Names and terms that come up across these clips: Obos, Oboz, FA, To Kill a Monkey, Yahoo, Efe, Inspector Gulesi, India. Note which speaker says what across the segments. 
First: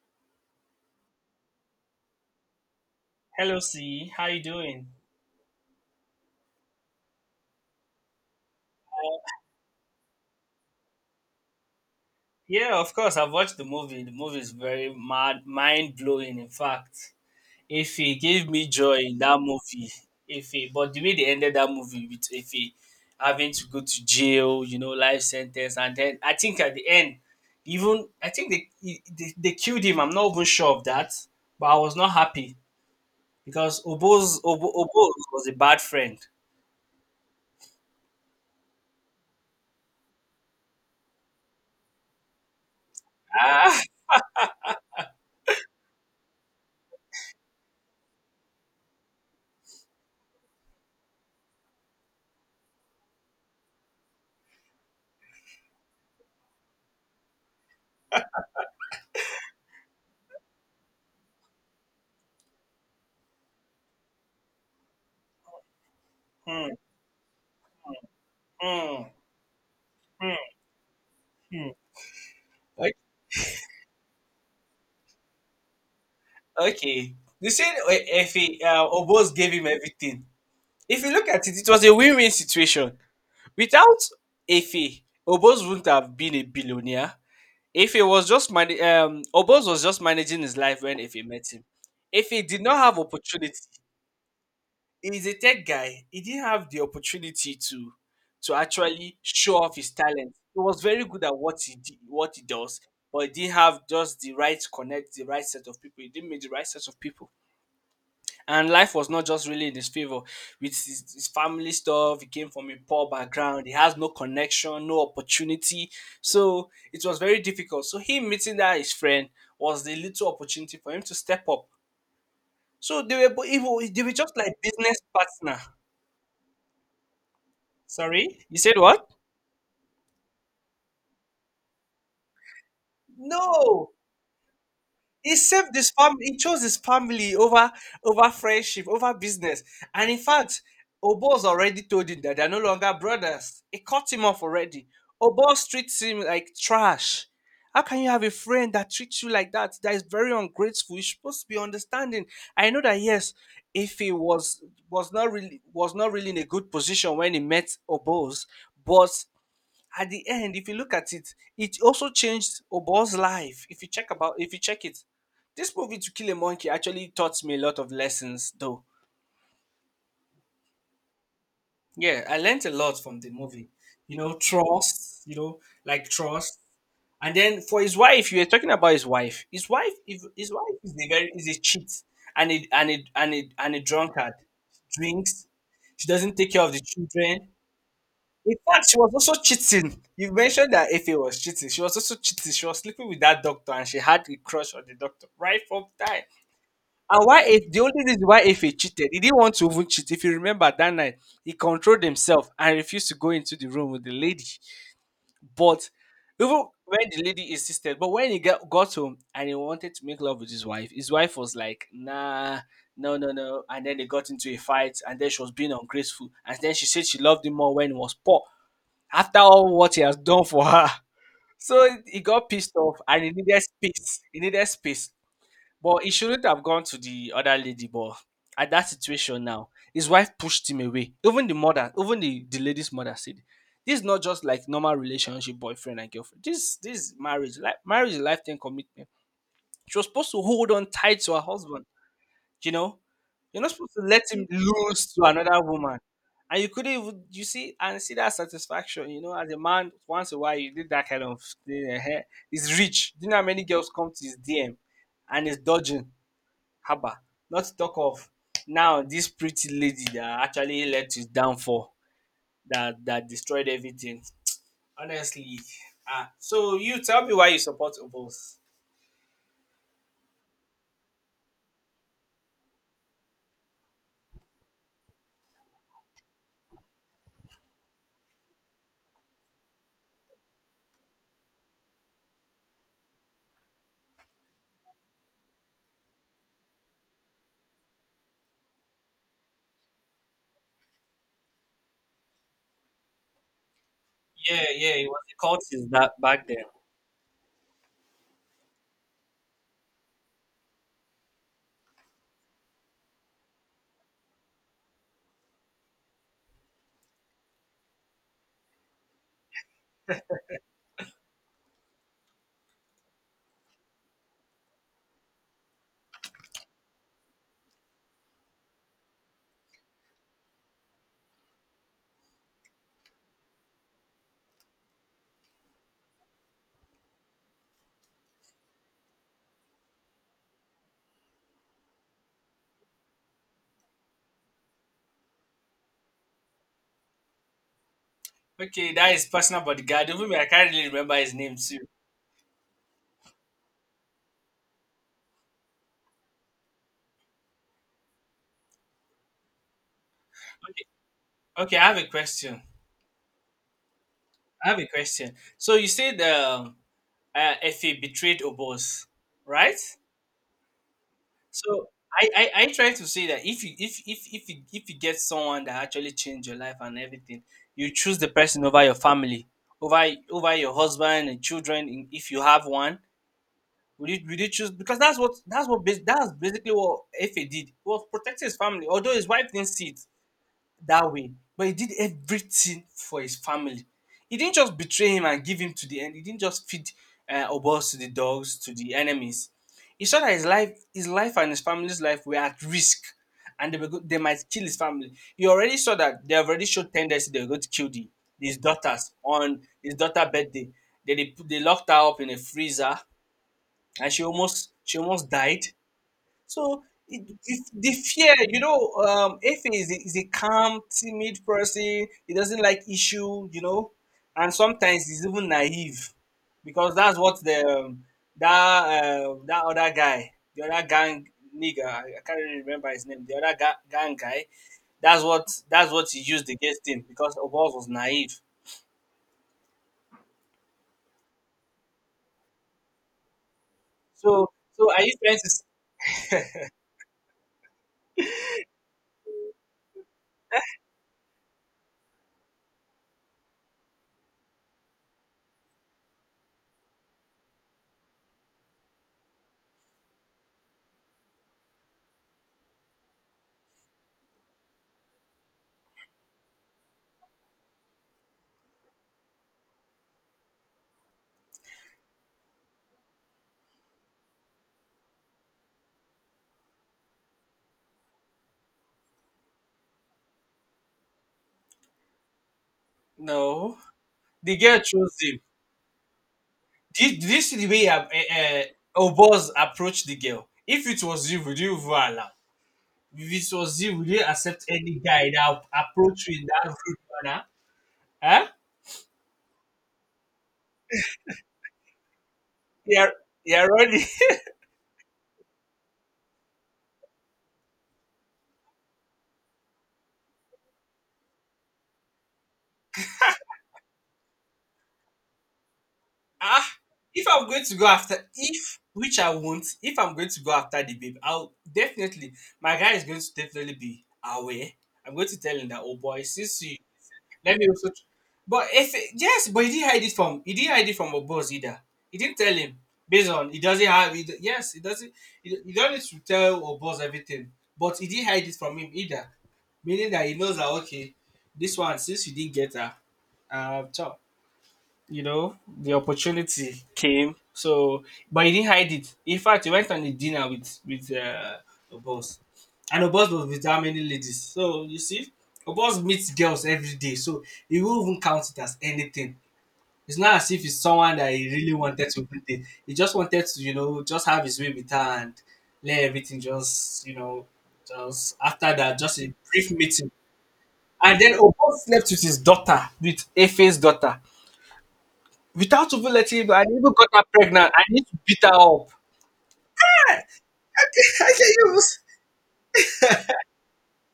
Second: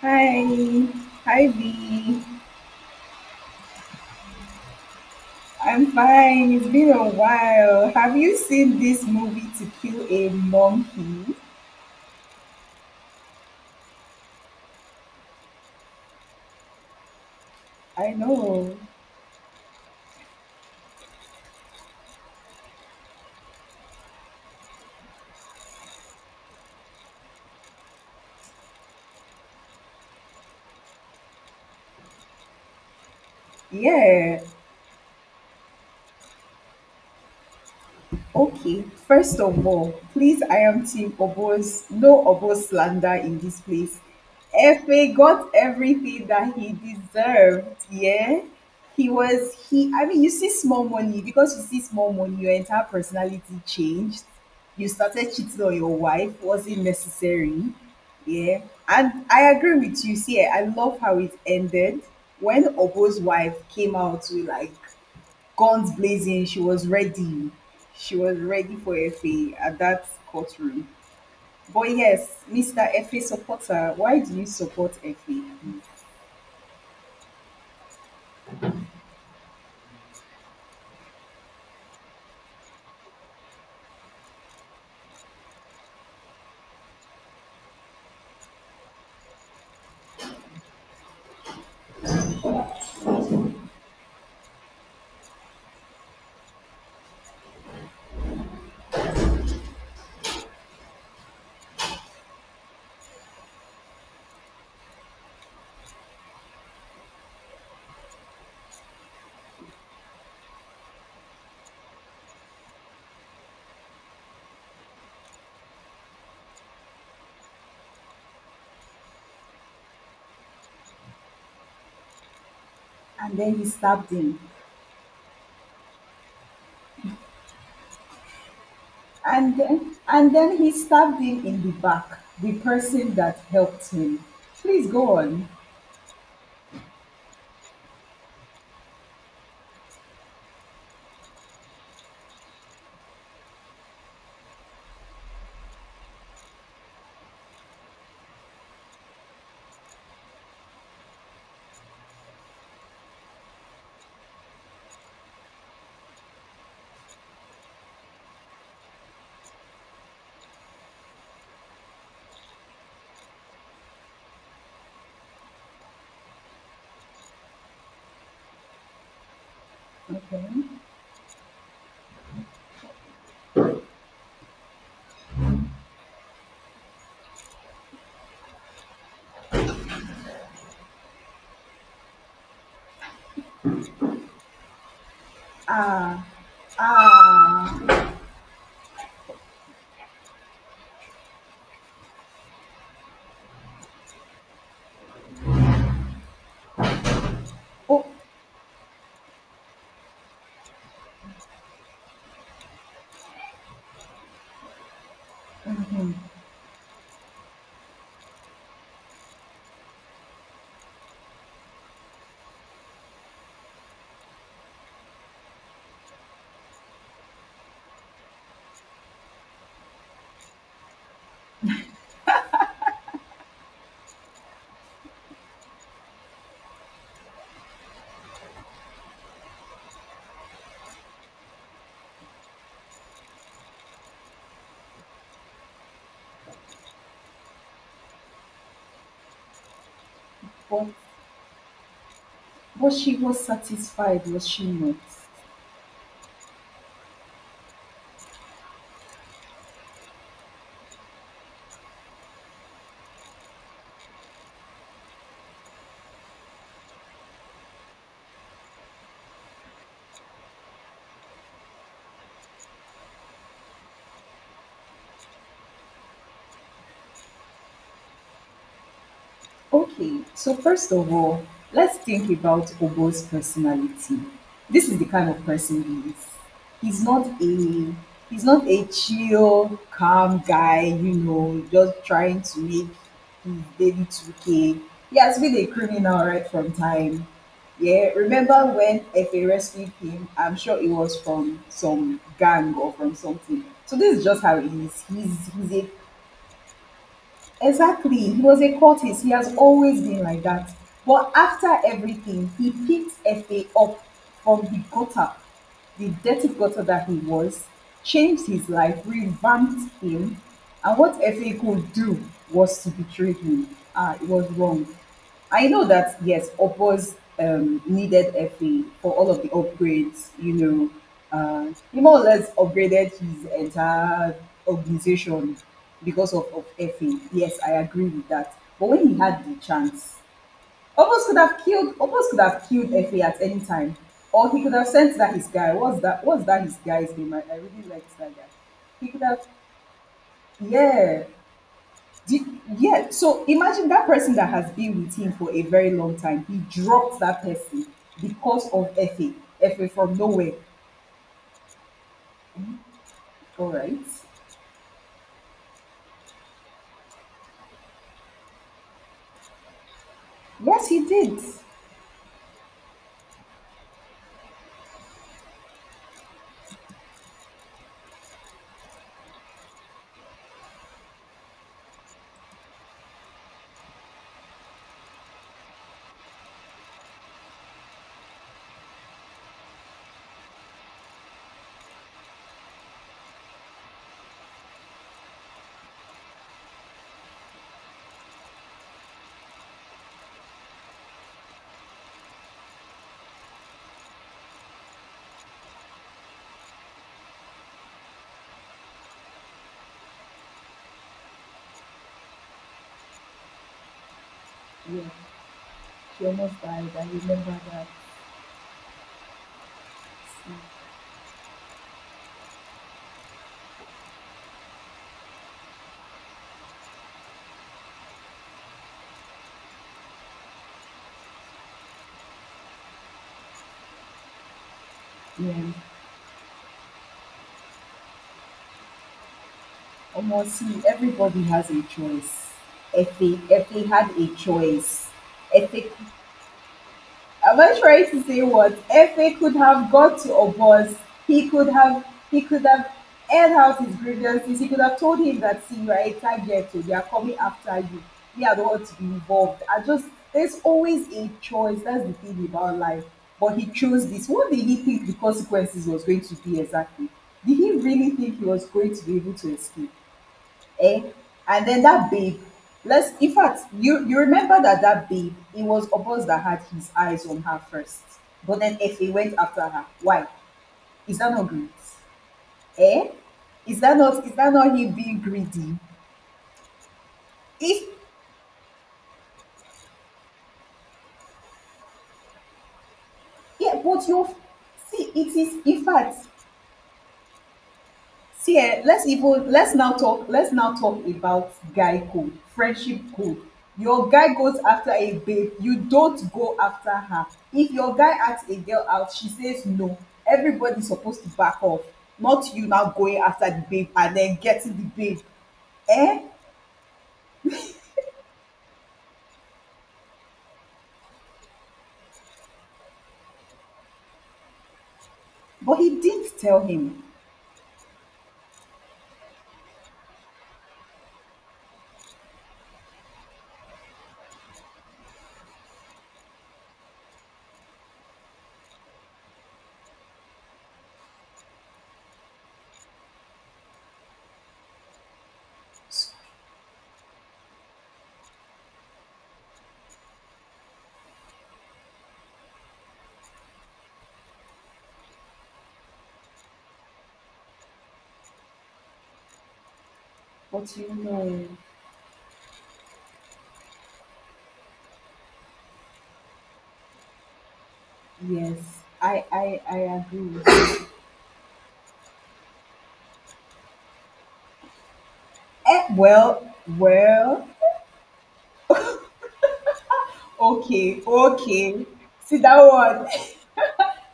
Speaker 1: Hi. Hi, V.
Speaker 2: Hello, C. How you doing?
Speaker 1: I'm fine. It's been a while. Have you seen this movie To Kill a Monkey?
Speaker 2: Yeah, of course. I've watched the movie. The movie is very mad, mind blowing. In fact, if
Speaker 1: I
Speaker 2: he gave me
Speaker 1: know.
Speaker 2: joy in that movie, if he, but the way they ended that movie with if he having to go to jail, you know, life sentence, and then I think at the end, even I think they killed him. I'm not even sure of that, but I was not happy because
Speaker 1: Yeah,
Speaker 2: Oboz was a bad friend.
Speaker 1: okay, first of all, please I am team Obos, no Obos slander in this
Speaker 2: Ah.
Speaker 1: place. Efe got everything that he deserved, yeah. He was he I mean you see small money because you see small money, your entire personality changed. You started cheating on your wife, wasn't necessary. Yeah. And I agree with you. See, I love how it ended when Obo's wife came out to like guns blazing. She
Speaker 2: Hmm,
Speaker 1: was ready. She was ready for
Speaker 2: hmm,
Speaker 1: FA at that
Speaker 2: hmm,
Speaker 1: courtroom.
Speaker 2: hmm.
Speaker 1: But yes, Mr. FA supporter, why do you support FA?
Speaker 2: Okay. You said if he, Obos gave him everything. If you look at it, it was a win-win situation. Without Efe, Obos wouldn't have been a billionaire. Efe was just man- Obos was just managing his life when Efe met him. Efe did not have opportunity. He's a tech guy. He didn't have the opportunity to actually show off his talent. He was very good at what he did, what he does, but he didn't have just the right connect, the right set of people. He didn't meet the right set of people. And life was not just really in his favor with his family stuff. He came from a poor background. He has no connection, no opportunity, so it was very difficult. So him meeting that his friend was the little opportunity for him to step up. So
Speaker 1: And then he
Speaker 2: they
Speaker 1: stabbed
Speaker 2: were just
Speaker 1: him.
Speaker 2: like business partner. Sorry, you said what?
Speaker 1: And then he stabbed him in the back, the person that
Speaker 2: No,
Speaker 1: helped him. Please go
Speaker 2: he
Speaker 1: on.
Speaker 2: saved his family. He chose his family over over friendship, over business. And in fact, Oboz already told him that they're no longer brothers. He cut him off already. Oboz treats him like trash. How can you have a friend that treats you like that? That is very ungrateful. You're supposed to be understanding. I know that yes, if he was not really in a good position when he met Oboz, but at the end, if you look at it, it also changed Obo's life. If you check it, this movie to kill a monkey actually taught me a lot of lessons. Though, yeah, I learned a lot from the movie. You know, trust. You know, like trust. And then for his wife, you were talking about his wife. His wife, if his wife is a very is a cheat and a drunkard. Drinks. She
Speaker 1: Ah,
Speaker 2: doesn't take care of the children.
Speaker 1: ah.
Speaker 2: In fact, she was also cheating. You mentioned that Efe was cheating. She was also cheating. She was sleeping with that doctor and she had a crush on the doctor right from time. And why if the only
Speaker 1: Oh,
Speaker 2: reason why Efe cheated, he didn't want to even cheat. If you remember that night, he controlled himself and refused to go into the room with the lady. But even when the lady insisted, but when he got home and he wanted to make love with his wife was like, nah, no, no, no. And then they got into a fight and then she was being ungrateful. And then she said she loved him more when he was poor after all what he has done for her. So he got pissed off and he needed space. He needed space. But he shouldn't have gone to the other lady. But at that situation now, his wife pushed him away. Even the mother, even the lady's mother said, this is not just like normal relationship, boyfriend and girlfriend. This is marriage. Like marriage is a lifetime commitment. She was supposed to hold
Speaker 1: but,
Speaker 2: on tight to her husband. You
Speaker 1: but
Speaker 2: know,
Speaker 1: she was
Speaker 2: you're not supposed to let
Speaker 1: satisfied,
Speaker 2: him
Speaker 1: was she not?
Speaker 2: lose to another woman. And you couldn't even, you see, and see that satisfaction, you know, as a man, once in a while, you did that kind of thing. He's rich. Do you know how many girls come to his DM and he's dodging? Haba. Not to talk of now this pretty lady that actually led to his downfall, that destroyed everything. Honestly. Ah, so you tell me why you support Obos.
Speaker 1: Okay, so first of all, let's think about Obo's personality. This is the kind of person he is. He's not a he's not a chill, calm guy, you know, just trying to make his daily 2K. He has been a criminal right from time. Yeah, remember when Efe rescued him? I'm sure it was from some gang or from something. So this is just how
Speaker 2: Yeah,
Speaker 1: he
Speaker 2: yeah,
Speaker 1: is.
Speaker 2: it was
Speaker 1: He's
Speaker 2: the cultist
Speaker 1: a.
Speaker 2: that back then.
Speaker 1: Exactly. He was a courteous. He has always been like that. But after everything, he picked FA up from the gutter, the dirty gutter that he was, changed his life, revamped him. And what FA could do was to betray him. Ah, it was wrong. I know that yes, Oppo's needed FA for all of the upgrades. He more or less upgraded his entire organization because of FA. Yes, I agree with that. But when he had the chance, Oppos could have killed. Oppos could have killed FA at any time, or he could have sent that his guy. What's that? His guy's name? I really like that guy.
Speaker 2: Okay,
Speaker 1: He
Speaker 2: that
Speaker 1: could
Speaker 2: is
Speaker 1: have.
Speaker 2: personal bodyguard. Even me, I can't really remember
Speaker 1: Yeah,
Speaker 2: his name too.
Speaker 1: yeah, so imagine that person that has been with him for a very long time. He dropped that person because of Effie. Effie from nowhere.
Speaker 2: Okay, I have a question.
Speaker 1: All right.
Speaker 2: I have a question. So you said uh, FA betrayed Obos, right?
Speaker 1: Yes, he did.
Speaker 2: So I try to say that if you get someone that actually changed your life and everything, you choose the person over your family, over over your husband and children, in- if you have one. Would you choose? Because that's basically what FA did. He was protecting his family, although his wife didn't see it that way. But he did everything for his family. He didn't just betray him and give him to the end. He didn't just feed Obos to the dogs, to the enemies. He saw that his life and his family's life were at risk, and they might kill his family. He already saw that they have already showed tendency they were going to kill his daughters on his daughter birthday. They locked her up in a freezer, and she
Speaker 1: Yeah.
Speaker 2: almost died.
Speaker 1: She almost
Speaker 2: So
Speaker 1: died. I remember that.
Speaker 2: the fear, you know, Efe is a
Speaker 1: See.
Speaker 2: calm, timid person. He doesn't like issue, you know, and sometimes he's even naive because that's what the that that other guy, the other gang nigga, I can't really remember his name, the other gang guy.
Speaker 1: Yeah.
Speaker 2: That's what he used against him because Obos was naive.
Speaker 1: Almost see, everybody has a choice. Effie had a
Speaker 2: So are
Speaker 1: choice.
Speaker 2: you trying to
Speaker 1: Effie Am I trying to say what? FA could have got to Obos. He could have he could have aired out his grievances. He could have told him that see you are a target, so they are coming after you. We are the ones to be involved. I just There's always a choice. That's the thing about life. But he chose this. What did he think the consequences was going to be exactly? Did he really think he was going to be able to escape? Eh? And then that babe, let's in fact, you remember that babe, it was Obos that had his eyes on her first, but then Efe went after her. Why? Is that not greed? Eh?
Speaker 2: no?
Speaker 1: Is that not is that
Speaker 2: The
Speaker 1: not
Speaker 2: girl
Speaker 1: him
Speaker 2: chose
Speaker 1: being
Speaker 2: him.
Speaker 1: greedy?
Speaker 2: Did you see the way
Speaker 1: If
Speaker 2: Obos approached the girl? If it was you, would you even allow? If it was
Speaker 1: Yeah,
Speaker 2: you, would
Speaker 1: but
Speaker 2: you
Speaker 1: you
Speaker 2: accept any
Speaker 1: see,
Speaker 2: guy
Speaker 1: it is
Speaker 2: that
Speaker 1: in fact.
Speaker 2: approach you in that rude manner? Huh?
Speaker 1: See, let's now talk about guy code, friendship
Speaker 2: You're,
Speaker 1: code.
Speaker 2: you're already.
Speaker 1: Your guy goes after a babe, you don't go after her. If your guy asks a girl out, she says no. Everybody's supposed to back off. Not you now going after the babe and then getting the babe. Eh?
Speaker 2: Ah, if I'm going to go after, if which I won't, if I'm going to go after the babe, I'll definitely. My guy is going to definitely be aware. I'm going to tell him
Speaker 1: But
Speaker 2: that, oh
Speaker 1: he
Speaker 2: boy,
Speaker 1: didn't
Speaker 2: since
Speaker 1: tell
Speaker 2: you
Speaker 1: him.
Speaker 2: let me also. But if yes, but he didn't hide it from Obos either. He didn't tell him based on he doesn't he don't need to tell Obos everything, but he didn't hide it from him either, meaning that he knows that okay, this one since you didn't get her, chop, you know, the opportunity came. So, but he didn't hide it. In fact, he went on a dinner with Obos, and Obos was with how many ladies? So you see, Obos meets girls every day, so he won't even count it as anything. It's not as if it's
Speaker 1: But
Speaker 2: someone that he really wanted to meet. It. He just wanted to, you know, just have his way with her and let everything just, you know, just
Speaker 1: yes,
Speaker 2: after that, just
Speaker 1: I
Speaker 2: a
Speaker 1: I
Speaker 2: brief
Speaker 1: I
Speaker 2: meeting.
Speaker 1: agree.
Speaker 2: And then Obos slept with his daughter, with Efe's daughter.
Speaker 1: Eh,
Speaker 2: Without even letting,
Speaker 1: well,
Speaker 2: I even got her
Speaker 1: well,
Speaker 2: pregnant. I need to beat her up.
Speaker 1: okay,
Speaker 2: I said, you
Speaker 1: okay. See that one.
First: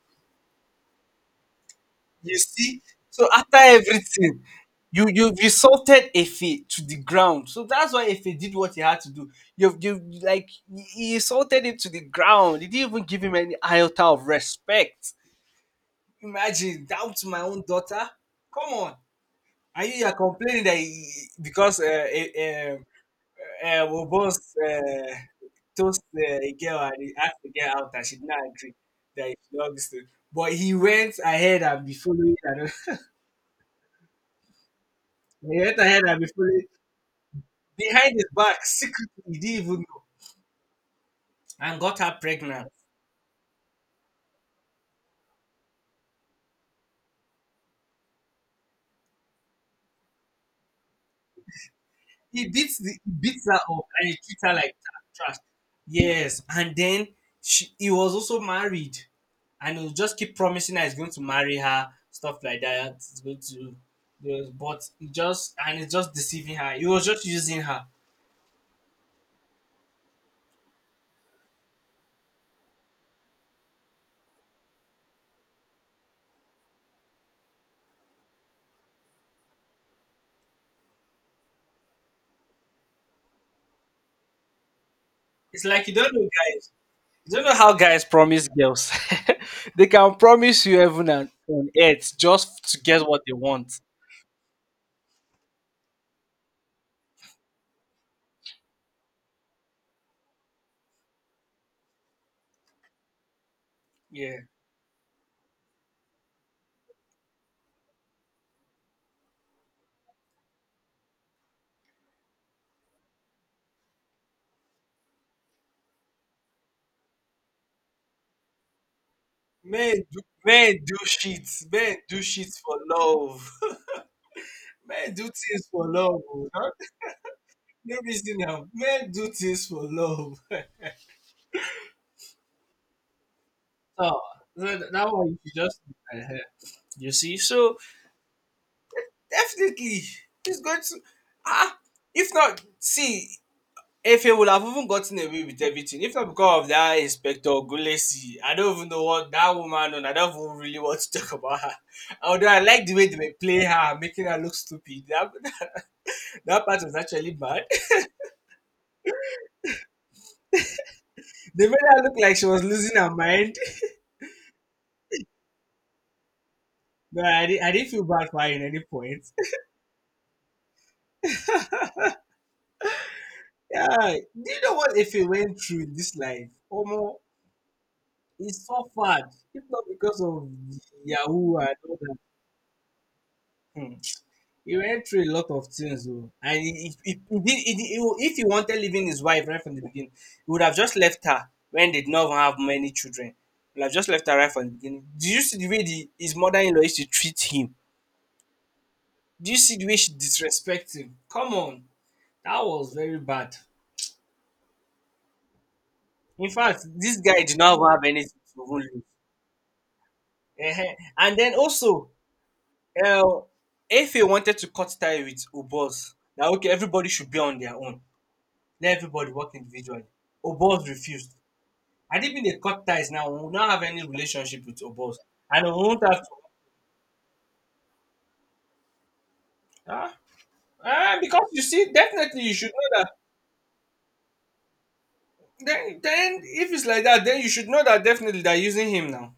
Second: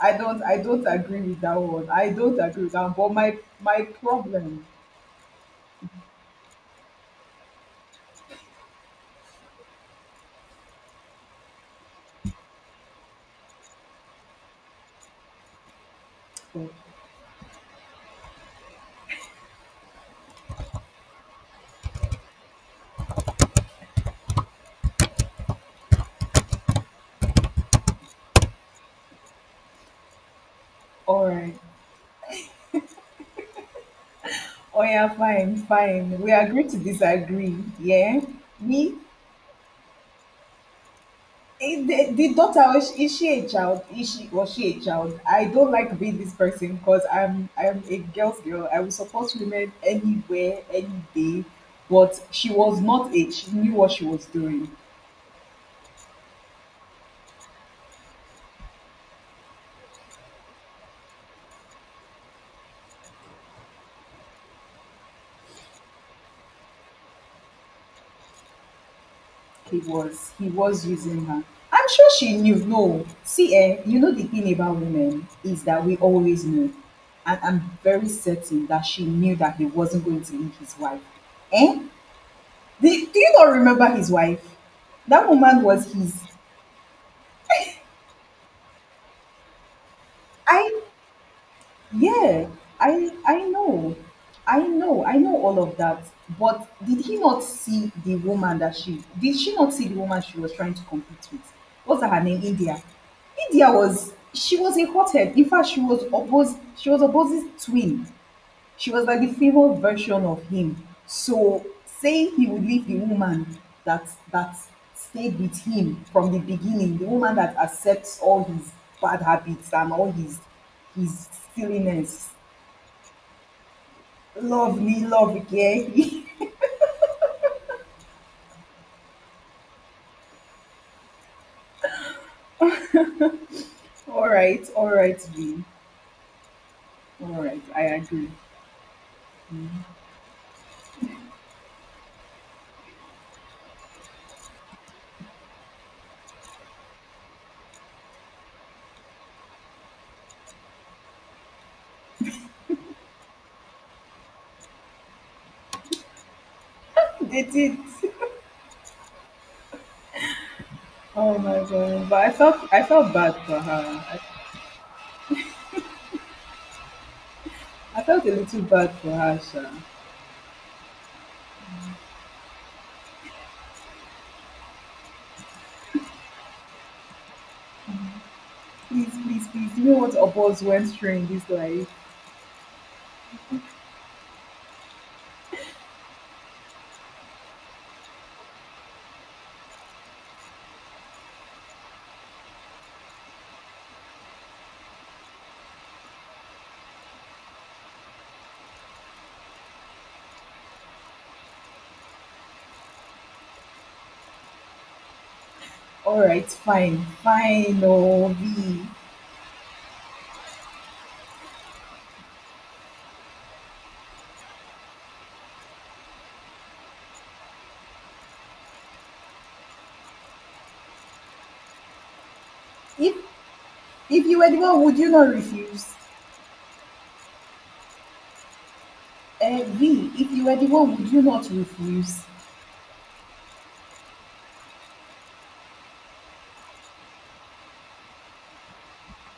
Speaker 1: I don't agree with that one. I
Speaker 2: you
Speaker 1: don't agree with
Speaker 2: see,
Speaker 1: that one. But
Speaker 2: so
Speaker 1: my
Speaker 2: after
Speaker 1: my
Speaker 2: everything,
Speaker 1: problem.
Speaker 2: you resulted Efe to the ground. So that's why Efe did what he had to do. You like he insulted him to the ground. He didn't even give him any iota of respect. Imagine down to my own daughter. Come on, and you are complaining that he, because uh, we both uh, toast a girl and he asked the girl out and she did not agree that he should not to. But he went
Speaker 1: All right.
Speaker 2: ahead and be following and
Speaker 1: Oh yeah, fine,
Speaker 2: he went ahead and
Speaker 1: fine.
Speaker 2: be
Speaker 1: We
Speaker 2: following
Speaker 1: agree to disagree.
Speaker 2: behind
Speaker 1: Yeah.
Speaker 2: his back
Speaker 1: Me
Speaker 2: secretly. He didn't even know and got
Speaker 1: the,
Speaker 2: her
Speaker 1: the daughter
Speaker 2: pregnant.
Speaker 1: is she a child? Is she Was she a child? I don't like being this person because I'm a girl's girl. I will support women anywhere, any day. But she was
Speaker 2: He
Speaker 1: not it.
Speaker 2: beats
Speaker 1: She
Speaker 2: her up
Speaker 1: knew what she
Speaker 2: and he
Speaker 1: was
Speaker 2: treats her
Speaker 1: doing.
Speaker 2: like trash. Yes, and then she, he was also married, and he'll just keep promising her he's going to marry her, stuff like that. He's going to, yes, but he just and he's just deceiving her. He was just using her.
Speaker 1: He was using her. I'm sure she knew. No, see, the thing about women is that we always know, and I'm very certain that she knew that he wasn't going to leave his wife. Eh? Do you not remember his wife? That woman
Speaker 2: It's like
Speaker 1: was
Speaker 2: you don't
Speaker 1: his.
Speaker 2: know, guys. You don't know how guys promise girls. They can promise you
Speaker 1: I
Speaker 2: heaven and on earth
Speaker 1: Yeah,
Speaker 2: just to get
Speaker 1: I
Speaker 2: what they
Speaker 1: I
Speaker 2: want.
Speaker 1: know. I know. I know all of that. But did he not see the woman that she did she not see the woman she was trying to compete with? What's her name? India. India was
Speaker 2: Yeah,
Speaker 1: she was a hothead. In fact, she was opposite twin. She was like the favored version of him. So saying he would leave the woman that that stayed with him from the beginning, the woman that accepts all his bad habits and all his
Speaker 2: men do
Speaker 1: his
Speaker 2: shit. Men do
Speaker 1: silliness.
Speaker 2: shit for love.
Speaker 1: Love me,
Speaker 2: Men do
Speaker 1: love
Speaker 2: things for
Speaker 1: again.
Speaker 2: love. Oh. That- no reason now. Men do things for love. So that
Speaker 1: All
Speaker 2: that
Speaker 1: right,
Speaker 2: one you should
Speaker 1: V.
Speaker 2: just uh-huh. You see.
Speaker 1: All right,
Speaker 2: So
Speaker 1: I agree.
Speaker 2: definitely he's going to ah if not see if he would have even gotten away with everything, if not because of that inspector Gulesi, I don't even know what that woman on. I don't even really want to talk about her. Although I like the way they were playing her, making her look stupid. That part was actually
Speaker 1: They
Speaker 2: bad.
Speaker 1: did. Oh my
Speaker 2: They made her
Speaker 1: god!
Speaker 2: look
Speaker 1: But I
Speaker 2: like she
Speaker 1: felt
Speaker 2: was
Speaker 1: I
Speaker 2: losing her
Speaker 1: felt bad
Speaker 2: mind.
Speaker 1: for her.
Speaker 2: No, I, didn't. I didn't
Speaker 1: I
Speaker 2: feel
Speaker 1: felt
Speaker 2: bad
Speaker 1: a
Speaker 2: for her in
Speaker 1: little
Speaker 2: any
Speaker 1: bad for
Speaker 2: point.
Speaker 1: her, Sha.
Speaker 2: Yeah, do you know what if you went through in this life? Omo, it's so
Speaker 1: Please,
Speaker 2: far.
Speaker 1: please,
Speaker 2: If
Speaker 1: please.
Speaker 2: not
Speaker 1: You know what
Speaker 2: because of
Speaker 1: Obos went through in this
Speaker 2: Yahoo and
Speaker 1: life.
Speaker 2: all that. Hmm. He went through a lot of things, though. And he, did- he, did- he wa- if he wanted leaving his wife right from the beginning, he would have just left her when they did not even have many children. He would have just left her right from the beginning. Do you see the way his mother in law used to treat him? Do you see the way she disrespects him? Come on. That was very bad.
Speaker 1: Alright,
Speaker 2: In fact,
Speaker 1: fine,
Speaker 2: this guy did not
Speaker 1: fine,
Speaker 2: have
Speaker 1: oh
Speaker 2: anything to
Speaker 1: V.
Speaker 2: even lose. Ehen. And then also, uh, FA wanted to cut tie with Obos. Now, okay, everybody should be on their own. Let everybody work individually. Obos refused. And even they cut ties
Speaker 1: If
Speaker 2: now, we will not have any
Speaker 1: if you were the
Speaker 2: relationship with
Speaker 1: one, would you
Speaker 2: Obos.
Speaker 1: not
Speaker 2: And we
Speaker 1: refuse?
Speaker 2: won't have to.
Speaker 1: Uh,
Speaker 2: Ah,
Speaker 1: v, if you were the one, would
Speaker 2: ah,
Speaker 1: you
Speaker 2: because
Speaker 1: not
Speaker 2: you see,
Speaker 1: refuse?
Speaker 2: definitely you should know that. Then if it's like that, then you should know that definitely they're using him now.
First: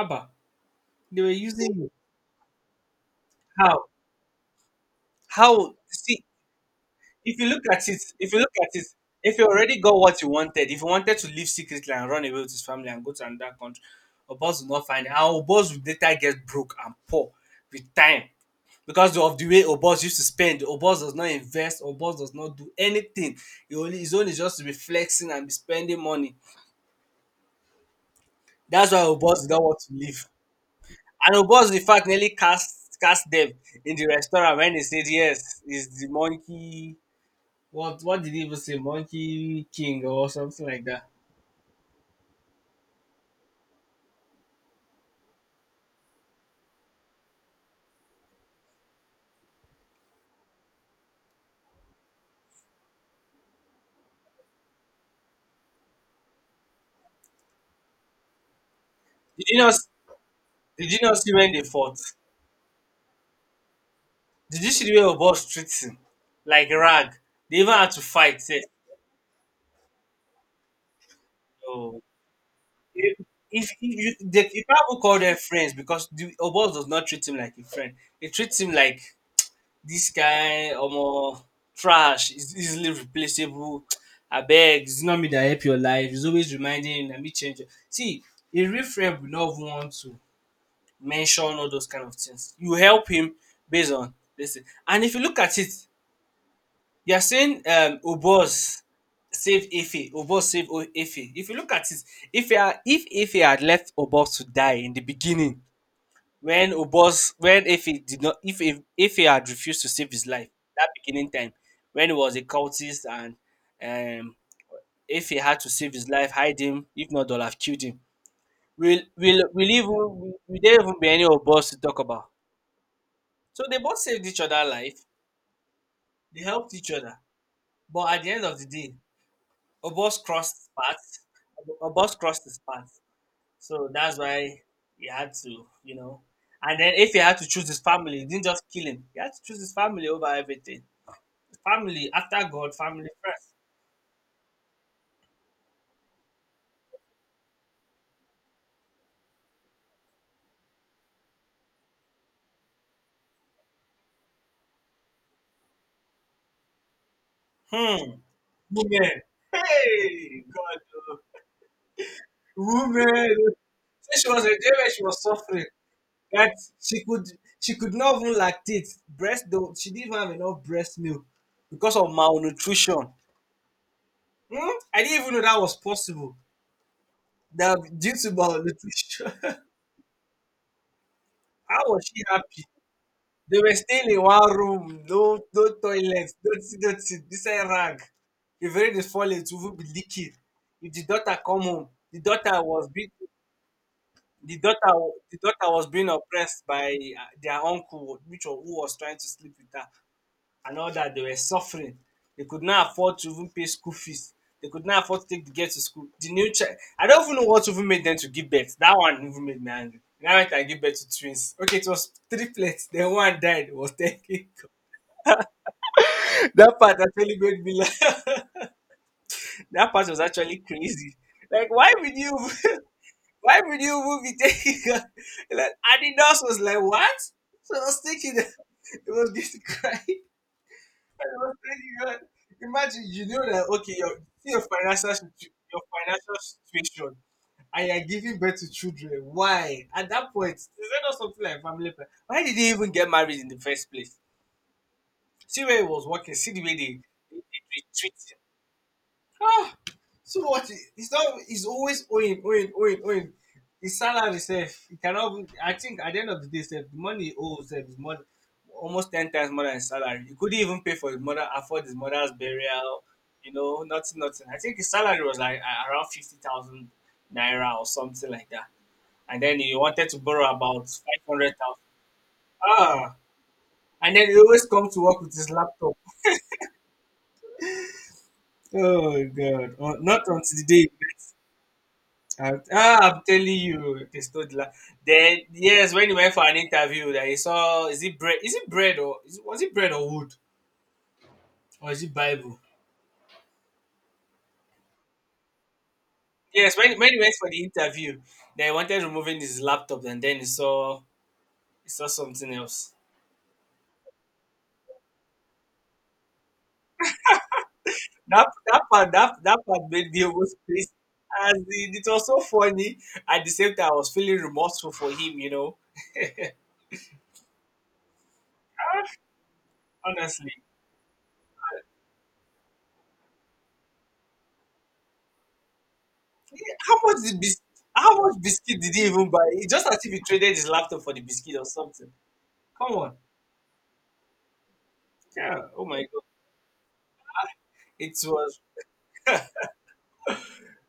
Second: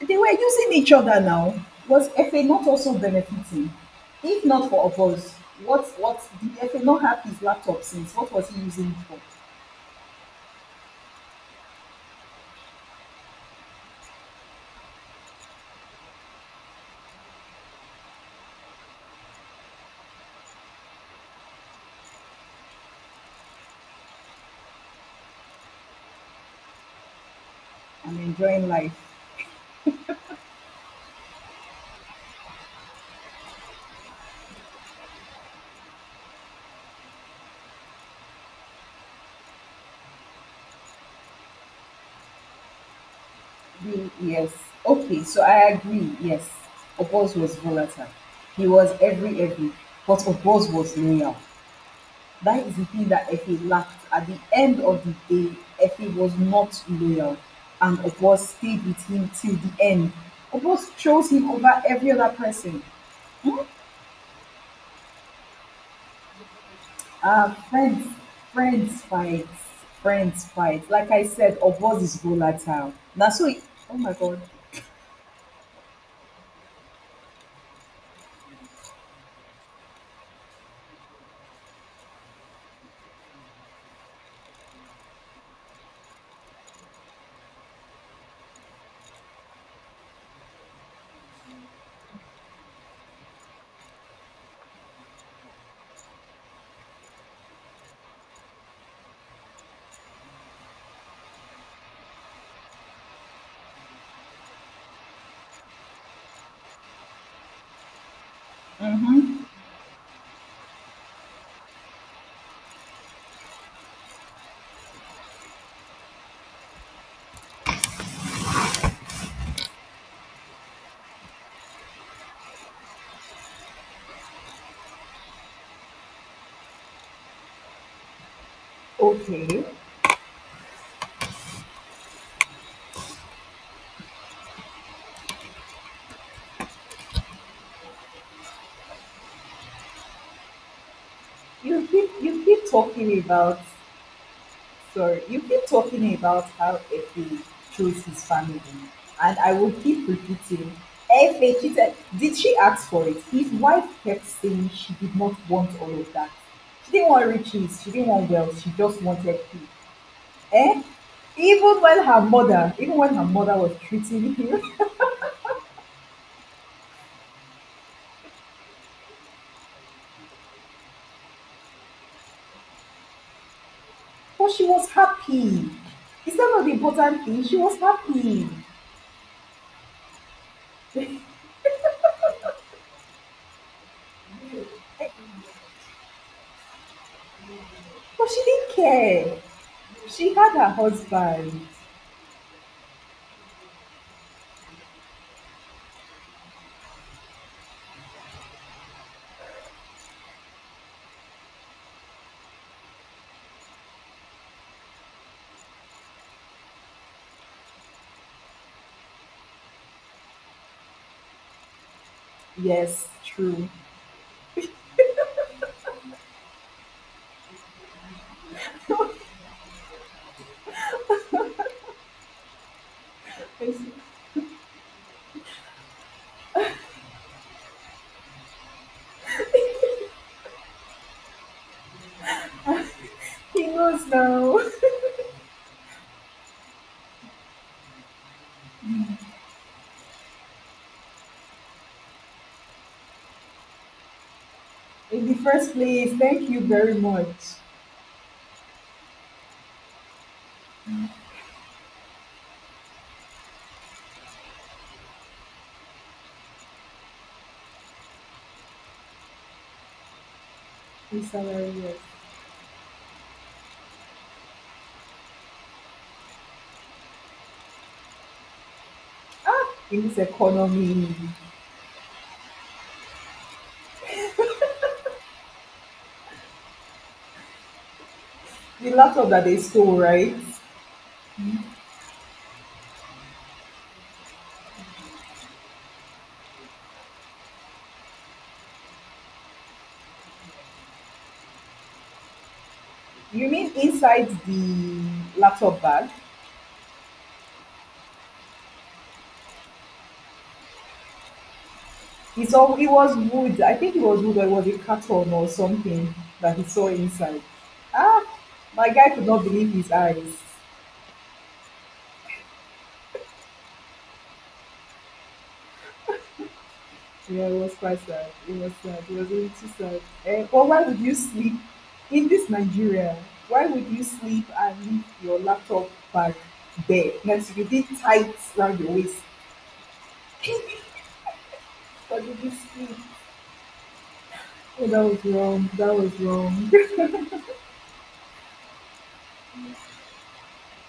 Speaker 1: They were using each
Speaker 2: They
Speaker 1: other
Speaker 2: were
Speaker 1: now.
Speaker 2: using him.
Speaker 1: Was FA not also benefiting?
Speaker 2: How?
Speaker 1: If not for Oboz,
Speaker 2: How?
Speaker 1: what
Speaker 2: See,
Speaker 1: did FA not have
Speaker 2: if
Speaker 1: his
Speaker 2: you look
Speaker 1: laptop
Speaker 2: at it,
Speaker 1: since?
Speaker 2: if
Speaker 1: What
Speaker 2: you
Speaker 1: was
Speaker 2: look
Speaker 1: he
Speaker 2: at it,
Speaker 1: using it for?
Speaker 2: if you already got what you wanted, if you wanted to live secretly and run away with his family and go to another country, Obos will not find it. And Obos will later get broke and poor with time because of the way Obos used to spend. Obos does not invest, Obos does not do anything. He only, his own is just to be flexing and be spending money.
Speaker 1: And enjoying
Speaker 2: That's
Speaker 1: life.
Speaker 2: why Obos did not want to live. And Obos, in fact, nearly cast them in the restaurant when they said, Yes, is the monkey What did he even say? Monkey King or something like that.
Speaker 1: V, yes. Okay, so I agree, yes. Oboz was volatile. He was every, But Oboz was loyal. That is the thing that Efe lacked. At the end of the day, Efe was not loyal, and Obos stayed with him
Speaker 2: Did
Speaker 1: till
Speaker 2: you
Speaker 1: the
Speaker 2: not
Speaker 1: end.
Speaker 2: did
Speaker 1: Obos
Speaker 2: you not
Speaker 1: chose
Speaker 2: see
Speaker 1: him
Speaker 2: when they
Speaker 1: over
Speaker 2: fought?
Speaker 1: every other person. Hmm?
Speaker 2: Did you see the way boss treats him? Like rag.
Speaker 1: Uh,
Speaker 2: They even had to
Speaker 1: friends,
Speaker 2: fight. Say,
Speaker 1: friends fights, Friends fights. Like I said,
Speaker 2: oh,
Speaker 1: Obos is volatile.
Speaker 2: if,
Speaker 1: Now, so,
Speaker 2: if
Speaker 1: oh my
Speaker 2: you
Speaker 1: God.
Speaker 2: they, you can't even call them friends because the Obos does not treat him like a friend. He treats him like this guy almost trash, is easily replaceable. I beg, it's not me that help your life. He's always reminding him that me change. Your-" See, a real friend will not want to mention all those kind of things. You help him based on this thing. And if you look at it, you are saying Obos save Ife, Obos save Ife. If you look at it, if Ife had left Obos to die in the beginning, when Obos when Ife did not if if Ife
Speaker 1: Mm-hmm.
Speaker 2: had refused to save his life that beginning time when he was a cultist and um if had to save his life, hide him. If not, they'll have killed him. Will there even be any Obos to talk about? So they both saved each other life. They helped each other. But at the end of the day,
Speaker 1: Okay.
Speaker 2: Obos crossed paths. Obos crossed his path. So that's why he had to. And then if he had to choose his family, he didn't just kill him. He had to choose his family over everything. Family
Speaker 1: You
Speaker 2: after
Speaker 1: keep
Speaker 2: God, family
Speaker 1: talking
Speaker 2: first.
Speaker 1: about So you keep talking about how Efe chose his family, and I will keep repeating, Efe cheated. Did she ask for it? His wife kept saying she did not want all of that. She didn't want riches. She didn't
Speaker 2: Hmm.
Speaker 1: want wealth. She just
Speaker 2: Woman,
Speaker 1: wanted peace.
Speaker 2: hey, God.
Speaker 1: Eh?
Speaker 2: Oh,
Speaker 1: Even when her mother, even when her
Speaker 2: women.
Speaker 1: mother was
Speaker 2: She
Speaker 1: treating
Speaker 2: was a
Speaker 1: him,
Speaker 2: day when she was suffering. That she could she could not even lactate breast though she didn't even have enough breast milk because of malnutrition.
Speaker 1: but she
Speaker 2: Hmm?
Speaker 1: was
Speaker 2: I didn't even know that
Speaker 1: happy.
Speaker 2: was possible.
Speaker 1: Is that not the important thing? She
Speaker 2: That
Speaker 1: was
Speaker 2: due to
Speaker 1: happy,
Speaker 2: malnutrition. How was she happy? They were staying in one room, no toilet, not see, don't see, this a rag.
Speaker 1: but she didn't
Speaker 2: If rain is
Speaker 1: care.
Speaker 2: falling, it will be leaking.
Speaker 1: She had her
Speaker 2: If the daughter come
Speaker 1: husband.
Speaker 2: home, the daughter was being oppressed by their uncle, who was trying to sleep with her. And all that, they were suffering. They could not afford to even pay school fees. They could not afford to take the girl to school. The new child, I don't even know what even made them to give birth. That one even made me angry. Now I can give birth to twins. Okay, it was triplets.
Speaker 1: Yes,
Speaker 2: Then one
Speaker 1: true.
Speaker 2: died. It was taking. That part actually made me laugh. That part was actually crazy. Like, why would you? Why would you even be taking? Like, Adidas was like, what? So I was thinking, it was going to cry. I was thinking, God, imagine you know that
Speaker 1: He
Speaker 2: okay,
Speaker 1: knows now.
Speaker 2: your financial situation, and you're giving birth to children. Why? At that point, is that not something like family plan? Why did they even get married in the first place?
Speaker 1: In the
Speaker 2: See
Speaker 1: first
Speaker 2: where he was
Speaker 1: place,
Speaker 2: working. See
Speaker 1: thank you
Speaker 2: the way they
Speaker 1: very
Speaker 2: they,
Speaker 1: much.
Speaker 2: they, they treat him. Ah, so what? It's not. It's always owing, owing, owing, owing. His salary self, he cannot. Even- I think at the end of the day, self, the money he owes self is more, almost 10 times more than his salary. He couldn't even pay for his
Speaker 1: It's
Speaker 2: mother, afford his
Speaker 1: hilarious.
Speaker 2: mother's burial. You know, nothing, nothing. I think his salary was like around 50,000 naira or something like that. And then he
Speaker 1: In
Speaker 2: wanted
Speaker 1: this
Speaker 2: to borrow about
Speaker 1: economy,
Speaker 2: 500,000. Ah, and then he always come to work with his laptop.
Speaker 1: the
Speaker 2: Oh
Speaker 1: laptop that they
Speaker 2: God!
Speaker 1: stole,
Speaker 2: Not
Speaker 1: right?
Speaker 2: until the day I'm telling you, this toddler. Then yes, when he went for an interview, that he saw is it bread? Is it bread was it bread or wood or is it Bible?
Speaker 1: You mean inside the laptop bag?
Speaker 2: Yes, when he went for the interview, they wanted removing his laptop, and then he saw something
Speaker 1: It
Speaker 2: else.
Speaker 1: was wood. I think it was wood or it was a carton or something that he saw inside. Ah,
Speaker 2: That that
Speaker 1: my guy
Speaker 2: part
Speaker 1: could
Speaker 2: that
Speaker 1: not
Speaker 2: that
Speaker 1: believe
Speaker 2: part
Speaker 1: his
Speaker 2: made me
Speaker 1: eyes.
Speaker 2: almost crazy. As in, it was so funny. At the same time, I was feeling remorseful for him. You know,
Speaker 1: Yeah, it was quite sad. It was sad. It was really too sad.
Speaker 2: honestly.
Speaker 1: But why would you sleep in this Nigeria? Why would you sleep and leave your laptop bag
Speaker 2: How
Speaker 1: there?
Speaker 2: much did
Speaker 1: Next,
Speaker 2: bis-
Speaker 1: you did
Speaker 2: how much
Speaker 1: tight
Speaker 2: biscuit
Speaker 1: round your
Speaker 2: did he
Speaker 1: waist.
Speaker 2: even buy? It's just as if he traded his laptop for the biscuit or something.
Speaker 1: Why did you sleep?
Speaker 2: Come on.
Speaker 1: Oh, that was
Speaker 2: Yeah.
Speaker 1: wrong.
Speaker 2: Oh
Speaker 1: That
Speaker 2: my
Speaker 1: was
Speaker 2: god.
Speaker 1: wrong.
Speaker 2: It was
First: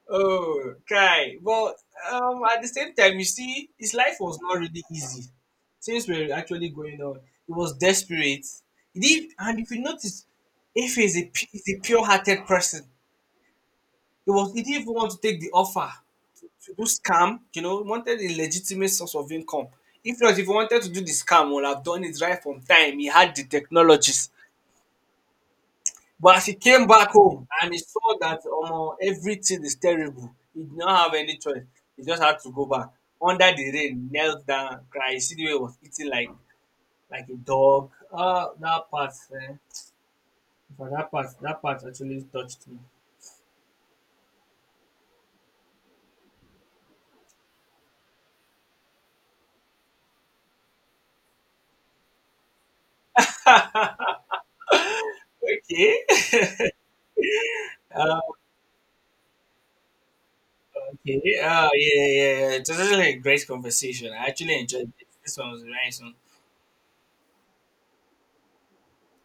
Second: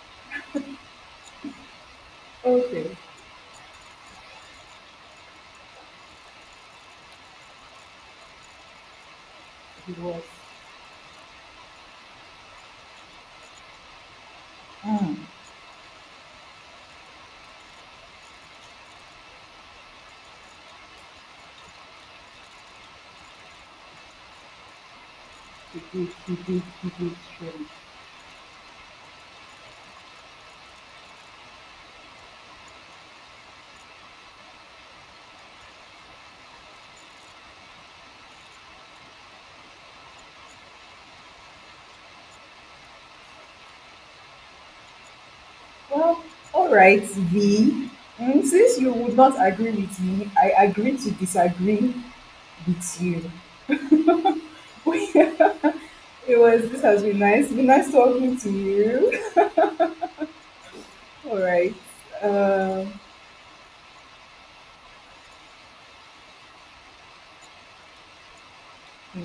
Speaker 2: oh guy. But at the same
Speaker 1: Okay,
Speaker 2: time you see his life was not really easy. Things were actually going on. He was desperate. He did and if you
Speaker 1: it was.
Speaker 2: notice, if he's a pure hearted person. It was he didn't even want
Speaker 1: Mm,
Speaker 2: to take the offer to do scam, wanted a legitimate source of income. If not, if he wanted to do the scam, would have done it right from time. He had the technologies.
Speaker 1: it did.
Speaker 2: But as
Speaker 1: It
Speaker 2: he
Speaker 1: did.
Speaker 2: came
Speaker 1: It
Speaker 2: back
Speaker 1: did.
Speaker 2: home
Speaker 1: Surely.
Speaker 2: and he saw that everything is terrible, he did not have any choice. He just had to go back. Under the rain, knelt down, cried. You see the way he was eating like a dog. Ah, that part, eh? For that part actually touched me.
Speaker 1: Well, all right, V. Mm, since you would not agree with me, I agree to disagree beats you.
Speaker 2: Okay.
Speaker 1: It was This has been nice. It's been nice talking to you.
Speaker 2: Okay.
Speaker 1: All
Speaker 2: Yeah, yeah,
Speaker 1: right.
Speaker 2: yeah. Yeah. It was really
Speaker 1: Um,
Speaker 2: a really great conversation. I actually enjoyed it. This one was a nice one.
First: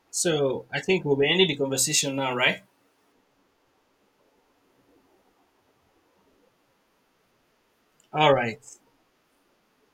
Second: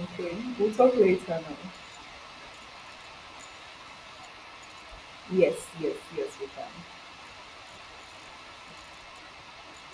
Speaker 1: okay.
Speaker 2: So
Speaker 1: We'll
Speaker 2: I
Speaker 1: talk
Speaker 2: think we'll
Speaker 1: later
Speaker 2: be ending the
Speaker 1: now.
Speaker 2: conversation now, right?
Speaker 1: Yes, yes, yes, we can.
Speaker 2: All right.